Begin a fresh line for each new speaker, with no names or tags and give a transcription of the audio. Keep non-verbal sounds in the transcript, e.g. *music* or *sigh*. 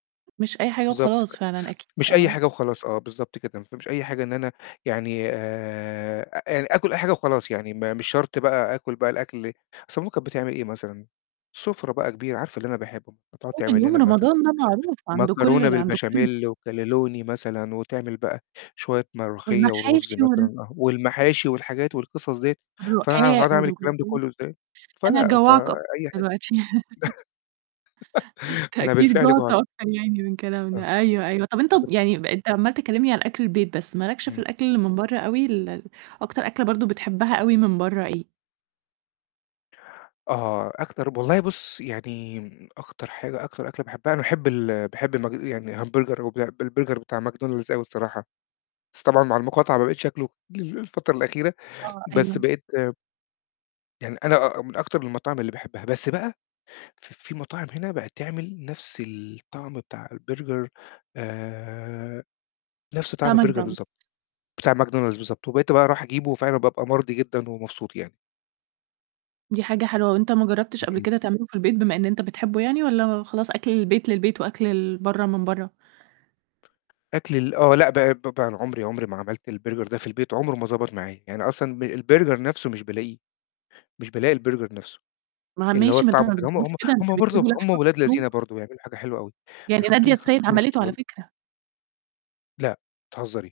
مش أي حاجة
بالضبط، ف
وخلاص فعلًا أكيد
مش أي
آه.
حاجة وخلاص، آه بالضبط كده. ما تفهميش أي حاجة إن أنا يعني آآ أ آكُل أي حاجة وخلاص، يعني م مش شرط بقى آكُل بقى الأكل أصل ماما كانت بتعمل إيه مثلًا؟ سُفرة بقى كبيرة، عارفة اللي أنا باحبه، هتقعد
أول
تعمل
يوم
لنا مثلًا
رمضان ده معروف عند كل
مكرونة
ال عند كل
بالبشاميل وكانلوني مثلًا، وتعمل بقى شوية ملوخية ورُز
والمحاشي وال
مثلًا، والمحاشي والحاجات والقصص ديّة،
*unintelligible*
فأنا هاقعد
الرقاق
أعمل
والجلاش
الكلام ده كلّه إزاي؟
أنا
فلأ،
هاجوّعك أكتر
فأي حاجة.
دلوقتي. *giggles*
*giggles*
أنت
أنا
أكيد
بالفعل
جُعت
جُعت.
أكتر يعني من
آه.
كلامنا، أيوه، أيوه، طب أنت
بالضبط.
يعني أنت ض يعني أنت عمّال تكلمني عن أكل البيت بس، ما لكش في
إمم.
الأكل اللي من برا أوي ال أكتر أكلة برضه بتحبها أوي من برا إيه؟
آه، أكتر ب والله بُصّ، يعني أكتر حاجة، أكتر أكلة باحبها، أنا باحب ال باحب المج يعني همبرجر وبع بالبرجر بتاع ماكدونالدز أوي الصراحة، بس طبعًا مع المقاطعة ما بقيتش آكله ال الفترة الأخيرة،
آه
بس
أيوه.
بقيت يعني أنا آه من أكتر المطاعم اللي باحبها، بس بقى ف في مطاعم هنا بقِت تعمل نفس الطعم بتاع البرجر آآ، نفس طعم
بتاع
البرجر
ماكدونالدز.
بالضبط، بتاع ماكدونالدز بالضبط، وبقيت بقى اروح أجيبه فعلًا بابقى مرضي جدًا ومبسوط يعني.
دي حاجة حلوة وأنت ما جرّبتش قبل
اهم.
كده تعمله في البيت بما إن أنت بتحبه يعني، والّا خلاص أكل البيت للبيت وأكل ال برا من برا؟
أكل ال آه، لأ، ب ب عُمري عُمري ما عملت البرجر ده في البيت، عُمره ما ضبط معايا. يعني أصلًا ب البرجر نفسه مش بالاقيه، مش بالاقي البرجر نفسه.
ما
اللي هو
ماشي ما أنت
الطعم
ما
وكده هم
بتجيبوش
هم
كده، أنت
هم برضه
بتجيبه
هم
لحمة
ولاد
مفرومة.
لذينَ برضه بيعملوا حاجة حلوة أوي
يعني
بيحطوا
نادية
لِك
السيد
الصوص
عَمَلِته على
وال
فكرة.
لأ، بتهزري!